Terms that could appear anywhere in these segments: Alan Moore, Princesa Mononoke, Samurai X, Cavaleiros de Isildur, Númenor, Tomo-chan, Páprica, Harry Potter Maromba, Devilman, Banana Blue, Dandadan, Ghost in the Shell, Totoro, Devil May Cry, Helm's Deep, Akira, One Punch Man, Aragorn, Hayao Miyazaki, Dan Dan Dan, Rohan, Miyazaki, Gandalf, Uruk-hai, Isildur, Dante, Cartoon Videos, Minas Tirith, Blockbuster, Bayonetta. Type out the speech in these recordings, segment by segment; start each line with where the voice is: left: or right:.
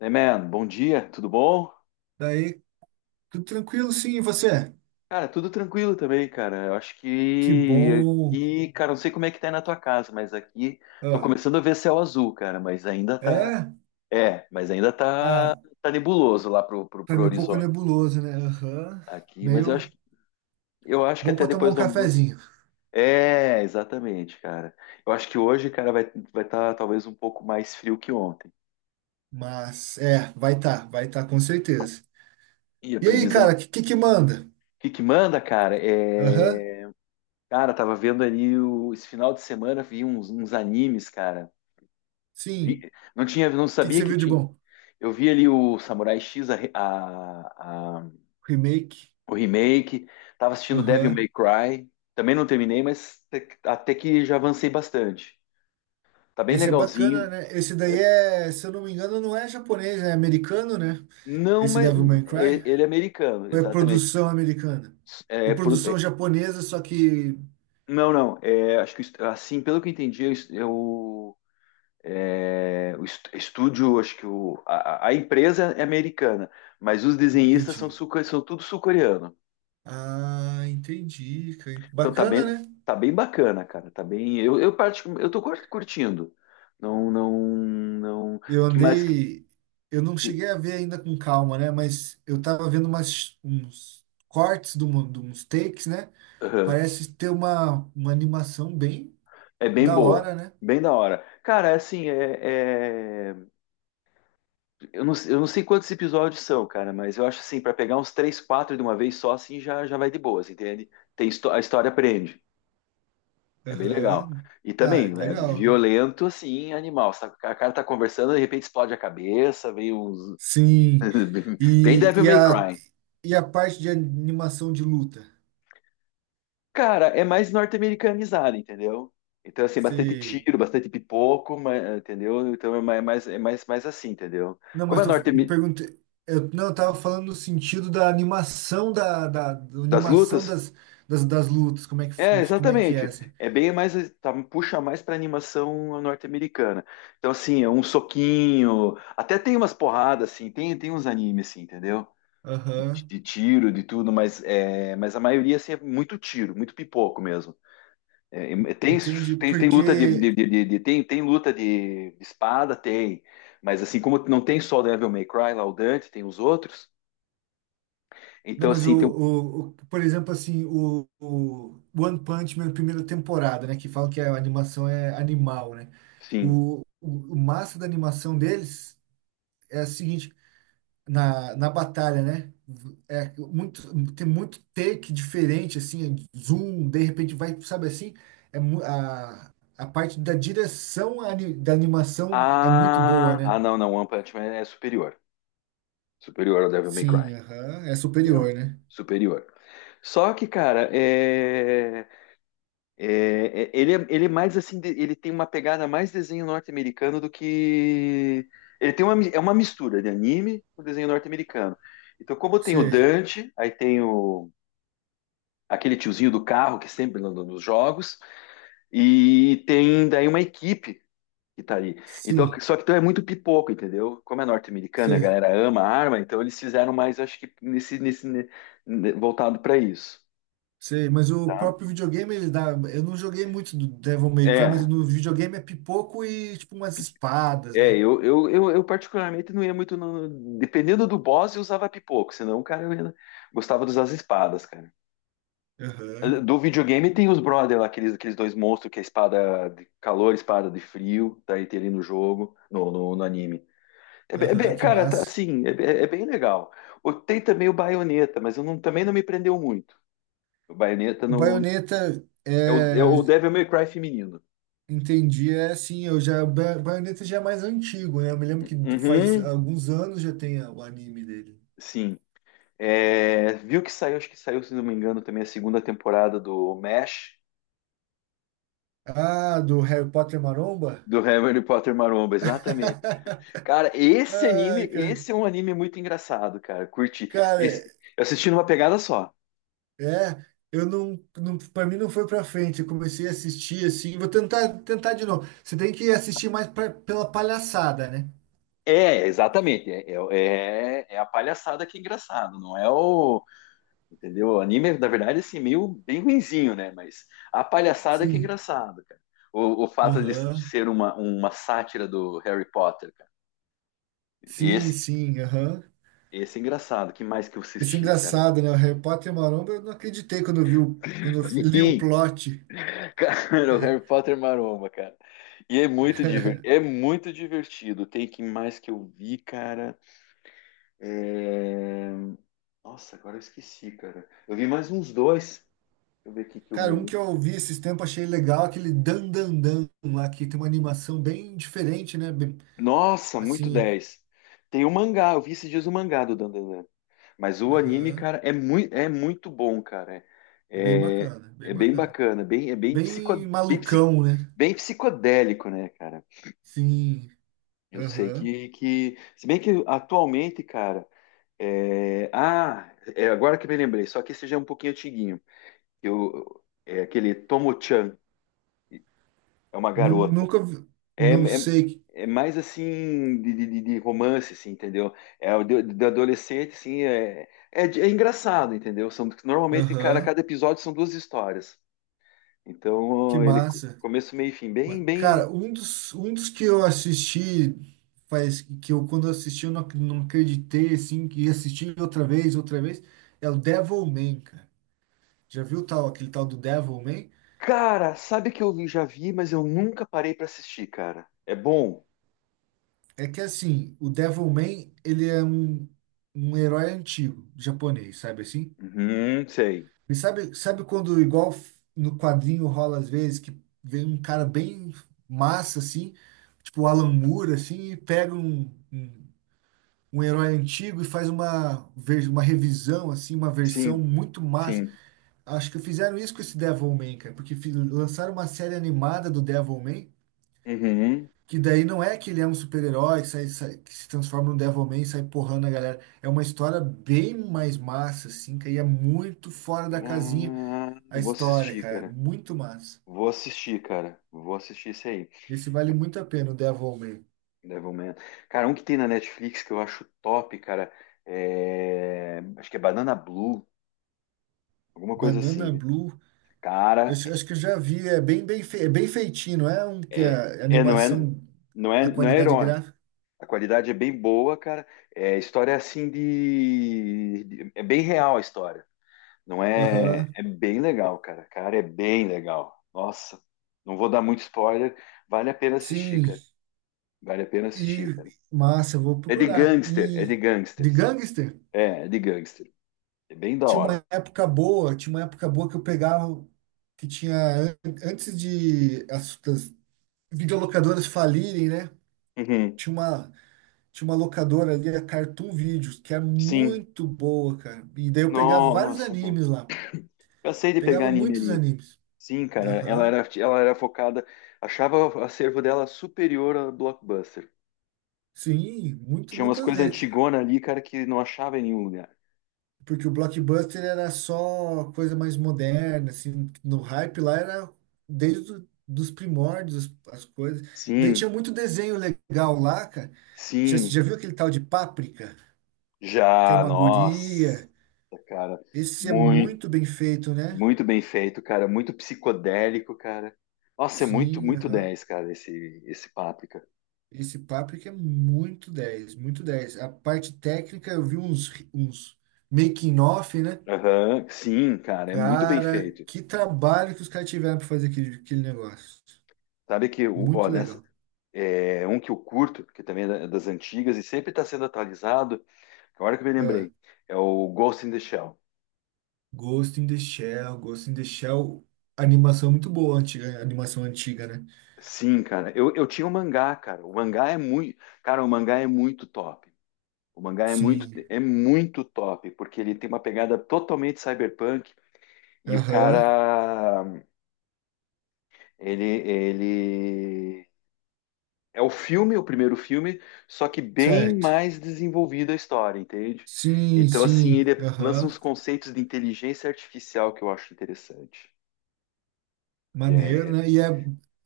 left: Hey man, bom dia, tudo bom?
right: Daí, tudo tranquilo, sim, e você?
left: Cara, tudo tranquilo também, cara. Eu acho
right: Que
left: que
right: bom.
left: aqui, cara, não sei como é que tá aí na tua casa, mas aqui tô
right: Ah,
left: começando a ver céu azul, cara, mas ainda tá.
right: é?
left: É, mas ainda tá,
right: Ah,
left: tá nebuloso lá pro, pro,
right: pra
left: pro
right: mim é um pouco
left: horizonte
right: nebuloso, né? Aham.
left: aqui, mas eu acho
right: Meio
left: eu acho que
right: bom
left: até
right: pra tomar um
left: depois do almoço.
right: cafezinho.
left: É, exatamente, cara. Eu acho que hoje, cara, vai tá talvez um pouco mais frio que ontem.
right: Mas, é, vai tá, com certeza.
left: E a
right: E aí,
left: previsão.
right: cara,
left: O
right: que manda?
left: que que manda, cara?
right: Aham,
left: Cara, tava vendo ali esse final de semana, vi uns animes, cara.
right: sim.
left: Vi- não tinha, não
right: O que que
left: sabia
right: você
left: que
right: viu de
left: tinha.
right: bom?
left: Eu vi ali o Samurai X, a, re- a-
right: Remake.
left: o remake, tava assistindo Devil
right: Aham.
left: May Cry. Também não terminei, mas até que já avancei bastante. Tá bem
right: Esse é bacana,
left: legalzinho.
right: né? Esse daí é, se eu não me engano, não é japonês, é americano, né?
left: Não,
right: Esse
left: mas
right: Devil May Cry.
left: ele é americano,
right: Ou é
left: exatamente.
right: produção americana? Ou
left: É, pro-
right: produção
left: é-
right: japonesa, só que...
left: não, não. Acho que assim, pelo que eu entendi, eu, é, o estúdio, acho que o, a empresa é americana, mas os desenhistas são,
right: Entendi.
left: são tudo sul-coreano.
right: Ah, entendi, cara.
left: Então
right: Bacana, né?
left: tá bem bacana, cara. Tá bem. Eu tô curtindo. Não, não, não. O
right: Eu
left: que mais que.
right: andei, eu não
left: que-
right: cheguei a ver ainda com calma, né? Mas eu tava vendo uns cortes de, uma, de uns takes, né?
left: aham.
right: Parece ter uma animação bem
left: É bem
right: da
left: boa.
right: hora, né?
left: Bem da hora. Cara, é assim, eu não, eu não sei quantos episódios são, cara, mas eu acho assim, pra pegar uns três, quatro de uma vez só, assim, já vai de boas, entende? A história prende. É bem legal.
right: Aham.
left: E
right: Ah,
left: também, é
right: legal.
left: violento, assim, animal. A cara tá conversando, de repente explode a cabeça, vem uns.
right: Sim.
left: Bem
right: E,
left: Devil
right: e,
left: May
right: a,
left: Cry.
right: e a parte de animação de luta?
left: Cara, é mais norte-americanizado, entendeu? Então, assim, bastante
right: Você
left: tiro, bastante pipoco, entendeu? Então é mais assim, entendeu?
right: Não,
left: Como é
right: mas eu
left: norte
right: perguntei. Eu tava falando no sentido da animação da
left: das
right: animação
left: lutas.
right: das lutas, como é que,
left: É,
right: como é que é,
left: exatamente.
right: assim.
left: É bem mais. Tá, puxa mais pra animação norte-americana. Então, assim, é um soquinho. Até tem umas porradas, assim. Tem uns animes, assim, entendeu?
right: Aham,
left: De tiro, de tudo, mas, é, mas a maioria assim, é muito tiro, muito pipoco mesmo. É, é, tem,
right: entendi.
left: tem luta
right: Porque.
left: tem luta de espada, tem, mas assim como não tem só o Devil May Cry, lá o Dante, tem os outros,
right: Não,
left: então
right: mas
left: assim tem um.
right: o, por exemplo, assim, o One Punch Man primeira temporada, né? Que falam que a animação é animal, né?
left: Sim.
right: O massa da animação deles é a seguinte. Na na, batalha, né? É muito, tem muito take diferente, assim, zoom, de repente vai, sabe assim? É, a parte da direção da animação é muito boa, né?
left: Não, não, o One Punch Man é superior, superior ao Devil May Cry,
right: Sim, aham, é
left: entendeu?
right: superior, né?
left: Superior. Só que, cara, ele é mais assim, ele tem uma pegada mais desenho norte-americano do que. Ele tem uma, é uma mistura de anime com desenho norte-americano. Então, como tem o
right: Você,
left: Dante, aí tem aquele tiozinho do carro que sempre anda nos jogos, e tem daí uma equipe que tá ali. Então,
right: sim,
left: só que então é muito pipoco, entendeu? Como é norte-americano, a
right: você,
left: galera ama a arma, então eles fizeram mais, acho que nesse voltado para isso,
right: você, mas o
left: tá?
right: próprio videogame, ele dá. Eu não joguei muito do Devil May Cry, mas
left: É.
right: no videogame é pipoco e tipo umas espadas,
left: É,
right: né?
left: eu particularmente não ia muito. Dependendo do boss, eu usava pipoco, senão, o cara, gostava de usar as espadas, cara.
right: Aham,
left: Do videogame tem os brother lá, aqueles dois monstros que é espada de calor, espada de frio, tá aí tem ali no jogo, no anime.
right: aham, que
left: Cara, tá,
right: massa.
left: assim, é bem legal. Tem também o Bayonetta, mas eu não- também não me prendeu muito. O Bayonetta
right: O
left: não. É o
right: é
left: Devil May Cry feminino.
right: Entendi, é assim, eu já, Bayonetta já é mais antigo, né? Eu me lembro que faz
left: Uhum,
right: alguns anos já tem o anime dele.
left: sim. É, viu que saiu, acho que saiu, se não me engano, também a segunda temporada do MASH,
right: Ah, do Harry Potter Maromba?
left: do Harry Potter Maromba, exatamente. Cara, esse anime,
right: Ai, ca-
left: esse é um anime muito engraçado, cara. Curti.
right: cara,
left: Eu assisti numa pegada só.
right: é, eu não, não, para mim não foi pra frente, eu comecei a assistir assim, vou tentar tentar de novo. Você tem que assistir mais pela palhaçada, né?
left: É, exatamente. É a palhaçada que é engraçado, não é o. Entendeu? O anime, na verdade, assim, meio bem ruinzinho, né? Mas a palhaçada que é
right: Sim.
left: engraçado, cara. O fato de
right: Aham.
left: ser uma sátira do Harry Potter, cara.
right: Sim,
left: Esse,
right: sim, aham.
left: Esse é engraçado. Que mais que eu
right: Esse é
left: assisti, cara?
right: engraçado, né? O Harry Potter Maromba, eu não acreditei quando eu vi o, quando eu li o
left: Sim,
right: plot.
left: cara, o Harry Potter Maromba, cara. E é muito divertido, é muito divertido. Tem que mais que eu vi, cara. É, Nossa, agora eu esqueci, cara. Eu vi mais uns dois. Deixa eu ver aqui que eu
right: Cara,
left: me
right: um
left: li.
right: que eu vi esses tempos, achei legal, aquele Dan Dan Dan lá, que tem uma animação bem diferente, né? Bem,
left: Nossa, muito
right: assim,
left: 10. Tem o mangá, eu vi esses dias o mangá do Dandadan. Mas o anime,
right: aham,
left: cara, é muito bom, cara.
right: é bem
left: É,
right: bacana, bem
left: é bem
right: bacana.
left: bacana, bem,
right: Bem
left: bem, psi-
right: malucão, né?
left: bem psicodélico, né, cara?
right: Sim,
left: Eu sei
right: aham.
left: que, que. Se bem que atualmente, cara. Ah, é agora que me lembrei, só que esse já é um pouquinho antiguinho. Eu... É aquele Tomo-chan, é uma garota.
right: Nunca,
left: É,
right: não
left: é,
right: sei,
left: É mais assim de romance, assim, entendeu? É o de adolescente, assim, é engraçado, entendeu? São, normalmente, cara,
right: aham,
left: cada episódio são duas histórias.
right: que
left: Então, ele
right: massa.
left: começo, meio e fim,
right: Mas,
left: bem, bem.
right: cara, um dos que eu assisti, faz, que eu quando assisti eu não, não acreditei, assim, que ia assistir outra vez, é o Devilman, cara. Já viu tal, aquele tal do Devilman?
left: Cara, sabe que já vi, mas eu nunca parei pra assistir, cara. É bom.
right: É que assim, o Devilman, um herói antigo, japonês, sabe assim?
left: Uhum, sei.
right: E sabe, sabe quando, igual no quadrinho rola às vezes, que vem um cara bem massa, assim, tipo o Alan Moore, assim, e pega um, um herói antigo e faz uma, uma revisão, assim, uma versão
left: Sim,
right: muito massa.
left: sim.
right: Acho que fizeram isso com esse Devilman, cara, porque lançaram uma série animada do Devilman,
left: Uhum.
right: que daí não é que ele é um super-herói que, que se transforma num Devilman e sai porrando a galera. É uma história bem mais massa, assim, que aí é muito fora da casinha
left: Ah,
right: a
left: vou
right: história,
left: assistir,
right: cara.
left: cara.
right: Muito massa.
left: Vou assistir, cara. Vou assistir isso aí.
right: Esse vale muito a pena, o Devilman.
left: Devilman. Cara, um que tem na Netflix que eu acho top, cara. Acho que é Banana Blue, alguma coisa
right: Banana
left: assim.
right: Blue, eu
left: Cara,
right: acho acho que eu já vi, é bem, bem, é bem feitinho, não é um que
left: é...
right: a
left: não é...
right: animação,
left: Não é...
right: a
left: não é
right: qualidade
left: herói.
right: gráfica.
left: A qualidade é bem boa, cara. É, a história é assim é bem real a história. Não é,
right: Aham,
left: é bem legal, cara. Cara, é bem legal. Nossa, não vou dar muito spoiler. Vale a pena assistir,
right: sim,
left: cara. Vale a pena assistir,
right: e
left: cara.
right: massa, eu vou
left: É de
right: procurar.
left: gangster, é de
right: E de
left: gangsters.
right: gangster?
left: É, é de gangster. É bem da
right: Tinha
left: hora.
right: uma época boa, tinha uma época boa que eu pegava, que tinha, antes de das videolocadoras falirem, né?
left: Uhum.
right: Tinha uma, tinha uma locadora ali, a Cartoon Videos, que era
left: Sim.
right: muito boa, cara. E daí eu pegava vários
left: Nossa, cara.
right: animes lá.
left: Cansei de pegar
right: Pegava
left: anime
right: muitos
left: ali.
right: animes.
left: Sim, cara.
right: Aham.
left: Ela era focada. Achava o acervo dela superior a Blockbuster.
right: Sim, muito,
left: Tinha umas
right: muitas
left: coisas
right: vezes.
left: antigonas ali, cara, que não achava em nenhum lugar.
right: Porque o Blockbuster era só coisa mais moderna, assim, no hype lá era desde do, dos primórdios as, as coisas. Daí
left: Sim,
right: tinha muito desenho legal lá, cara. Já,
left: sim.
right: já viu aquele tal de Páprica, que é
left: Já,
right: uma
left: nossa,
right: guria?
left: cara,
right: Esse é
left: muito,
right: muito bem feito, né?
left: muito bem feito, cara, muito psicodélico, cara. Nossa, é muito,
right: Sim,
left: muito
right: aham.
left: 10, cara, esse Páprica.
right: Esse Páprica é muito 10 muito dez. A parte técnica, eu vi uns making off, né?
left: Aham, sim, cara, é muito bem
right: Cara,
left: feito.
right: que trabalho que os caras tiveram para fazer aquele, aquele negócio.
left: Sabe que, ó,
right: Muito
left: nessa,
right: legal.
left: é um que eu curto, que também é das antigas e sempre está sendo atualizado, agora que eu me
right: É.
left: lembrei, é o Ghost in the Shell.
right: Ghost in the Shell, Ghost in the Shell, animação muito boa, antiga, animação antiga, né?
left: Sim, cara, eu tinha o mangá, cara, o mangá é muito, cara, o mangá é muito top. O mangá
right: Sim.
left: é muito top, porque ele tem uma pegada totalmente cyberpunk e o
right: Aham.
left: cara, ele é o filme, o primeiro filme, só que bem
right: Certo.
left: mais desenvolvida a história, entende?
right: Sim,
left: Então, assim,
right: sim.
left: ele lança
right: Aham.
left: uns conceitos de inteligência artificial que eu acho interessante, que
right: Maneiro,
left: é
right: né? E é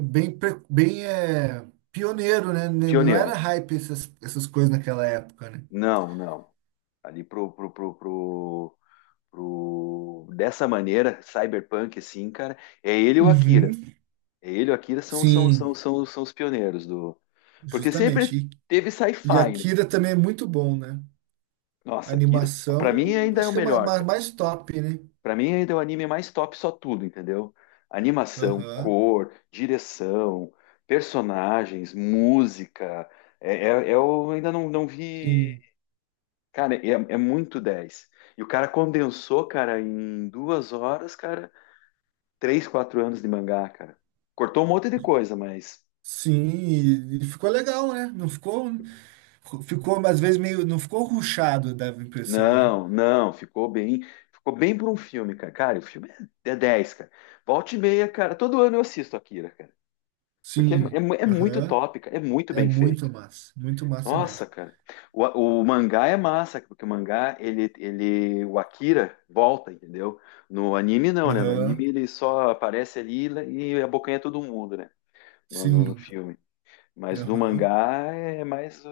right: bem, pioneiro, né? N- Não era
left: pioneiro.
right: hype essas, essas coisas naquela época, né?
left: Não, não. Ali pro... dessa maneira, cyberpunk, assim, cara, é ele e o Akira.
right: Uhum.
left: Ele e o Akira
right: Sim,
left: são os pioneiros do. Porque sempre
right: justamente.
left: teve
right: E
left: sci-fi, né?
right: Akira também é muito bom, né? A
left: Nossa, Akira, pra mim
right: animação,
left: ainda é
right: acho
left: o
right: que é
left: melhor,
right: uma
left: cara.
right: mais top, né?
left: Pra mim ainda é o anime mais top, só tudo, entendeu? Animação,
right: Aham.
left: cor, direção, personagens, música. Eu ainda não, não vi.
right: Sim.
left: Cara, é, é muito dez. E o cara condensou, cara, em 2 horas, cara, 3, 4 anos de mangá, cara. Cortou um monte de coisa, mas
right: Sim, e ficou legal, né? Não ficou, ficou às vezes meio, não ficou ruchado, dava a impressão, né?
left: não, não, ficou bem por um filme, cara. Cara, o filme é 10, cara. Volta e meia, cara. Todo ano eu assisto Akira, cara. Porque é,
right: Sim,
left: é muito
right: aham.
left: top, cara. É muito
right: É
left: bem feito.
right: muito massa
left: Nossa,
right: mesmo.
left: cara. O mangá é massa, porque o mangá, ele, o Akira volta, entendeu? No anime não, né? No anime
right: Aham,
left: ele só aparece ali e abocanha todo mundo, né? No
right: sim,
left: filme. Mas no
right: aham.
left: mangá é mais.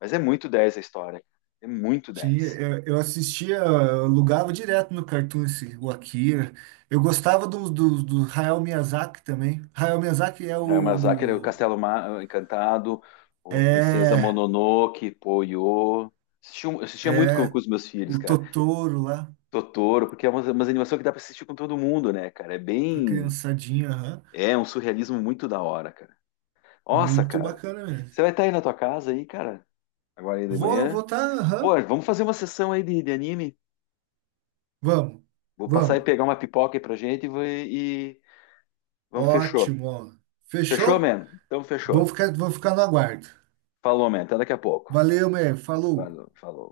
left: Mas é muito 10 a história. É muito
right: Tinha,
left: 10.
right: eu assistia, eu alugava direto no Cartoon esse, o Akira. Eu gostava do Hayao Miyazaki também. Hayao Miyazaki é o
left: Miyazaki, o
right: do,
left: Castelo Encantado, o Princesa
right: é,
left: Mononoke, Poyo. Assistia muito
right: é
left: com os meus filhos,
right: o
left: cara.
right: Totoro lá,
left: Totoro, porque é uma umas animações que dá pra assistir com todo mundo, né, cara? É
right: com a
left: bem.
right: criançadinha, aham.
left: É um surrealismo muito da hora, cara. Nossa,
right: Muito
left: cara.
right: bacana mesmo.
left: Você vai estar aí na tua casa aí, cara? Agora aí de
right: Vou
left: manhã?
right: votar,
left: Pô,
right: aham.
left: vamos fazer uma sessão aí de anime?
right: Vamos,
left: Vou passar e
right: vamos.
left: pegar uma pipoca aí pra gente e, e... Vamos, fechou.
right: Ótimo, ó.
left: Fechou,
right: Fechou?
left: man? Então, fechou.
right: Vou ficar no aguardo.
left: Falou, man. Até daqui a pouco.
right: Valeu, meu. Falou.
left: Falou, falou.